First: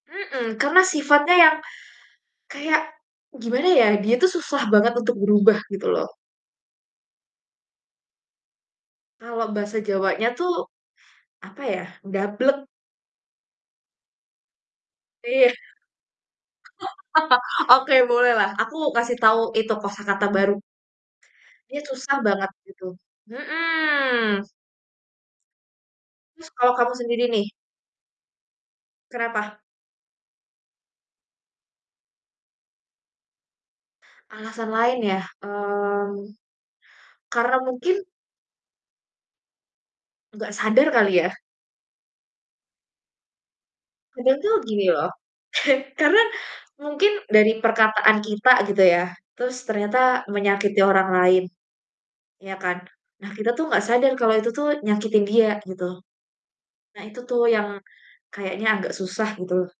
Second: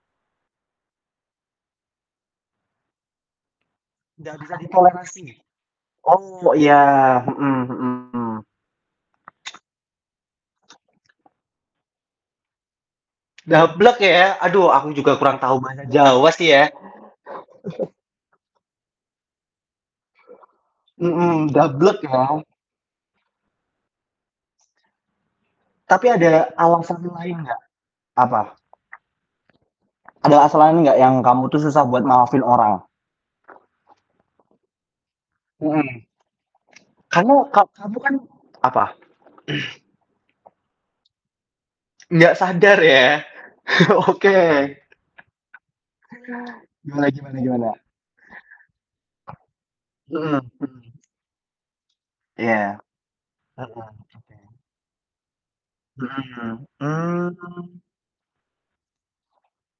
Mhm, karena sifatnya yang kayak gimana ya, dia tuh Ndak bisa susah banget untuk ditoleransi. berubah gitu loh Oh, iya, mhm mhm. Kalau bahasa Jawanya tuh apa ya, dablek. Dablek ya, aduh aku juga kurang Iya. tahu bahasa Jawa sih ya. Oke bolehlah aku kasih tau itu kosakata baru. Mhm, Dia dablek susah emang. banget gitu, mhm. Tapi Terus ada kalau kamu alasan sendiri lain nih nggak? Apa? Kenapa? Ad alasan lain nggak yang kamu tuh susah buat maafin orang? Alasan lain ya, Mhm. mmm, Kamu karena ka mungkin kamu kan apa? nggak sadar kali ya. Nggak sadar ya. Kadang tuh Oke. gini loh, karena Gimana mungkin gimana dari gimana? perkataan kita gitu ya, terus ternyata Mhm menyakiti mhm. orang lain, ya Iya. kan. Nah kita tuh Heeh, gak sadar oke. kalau itu tuh nyakitin dia gitu. Mhm, Nah itu tuh yang mmm. kayaknya agak susah gitu.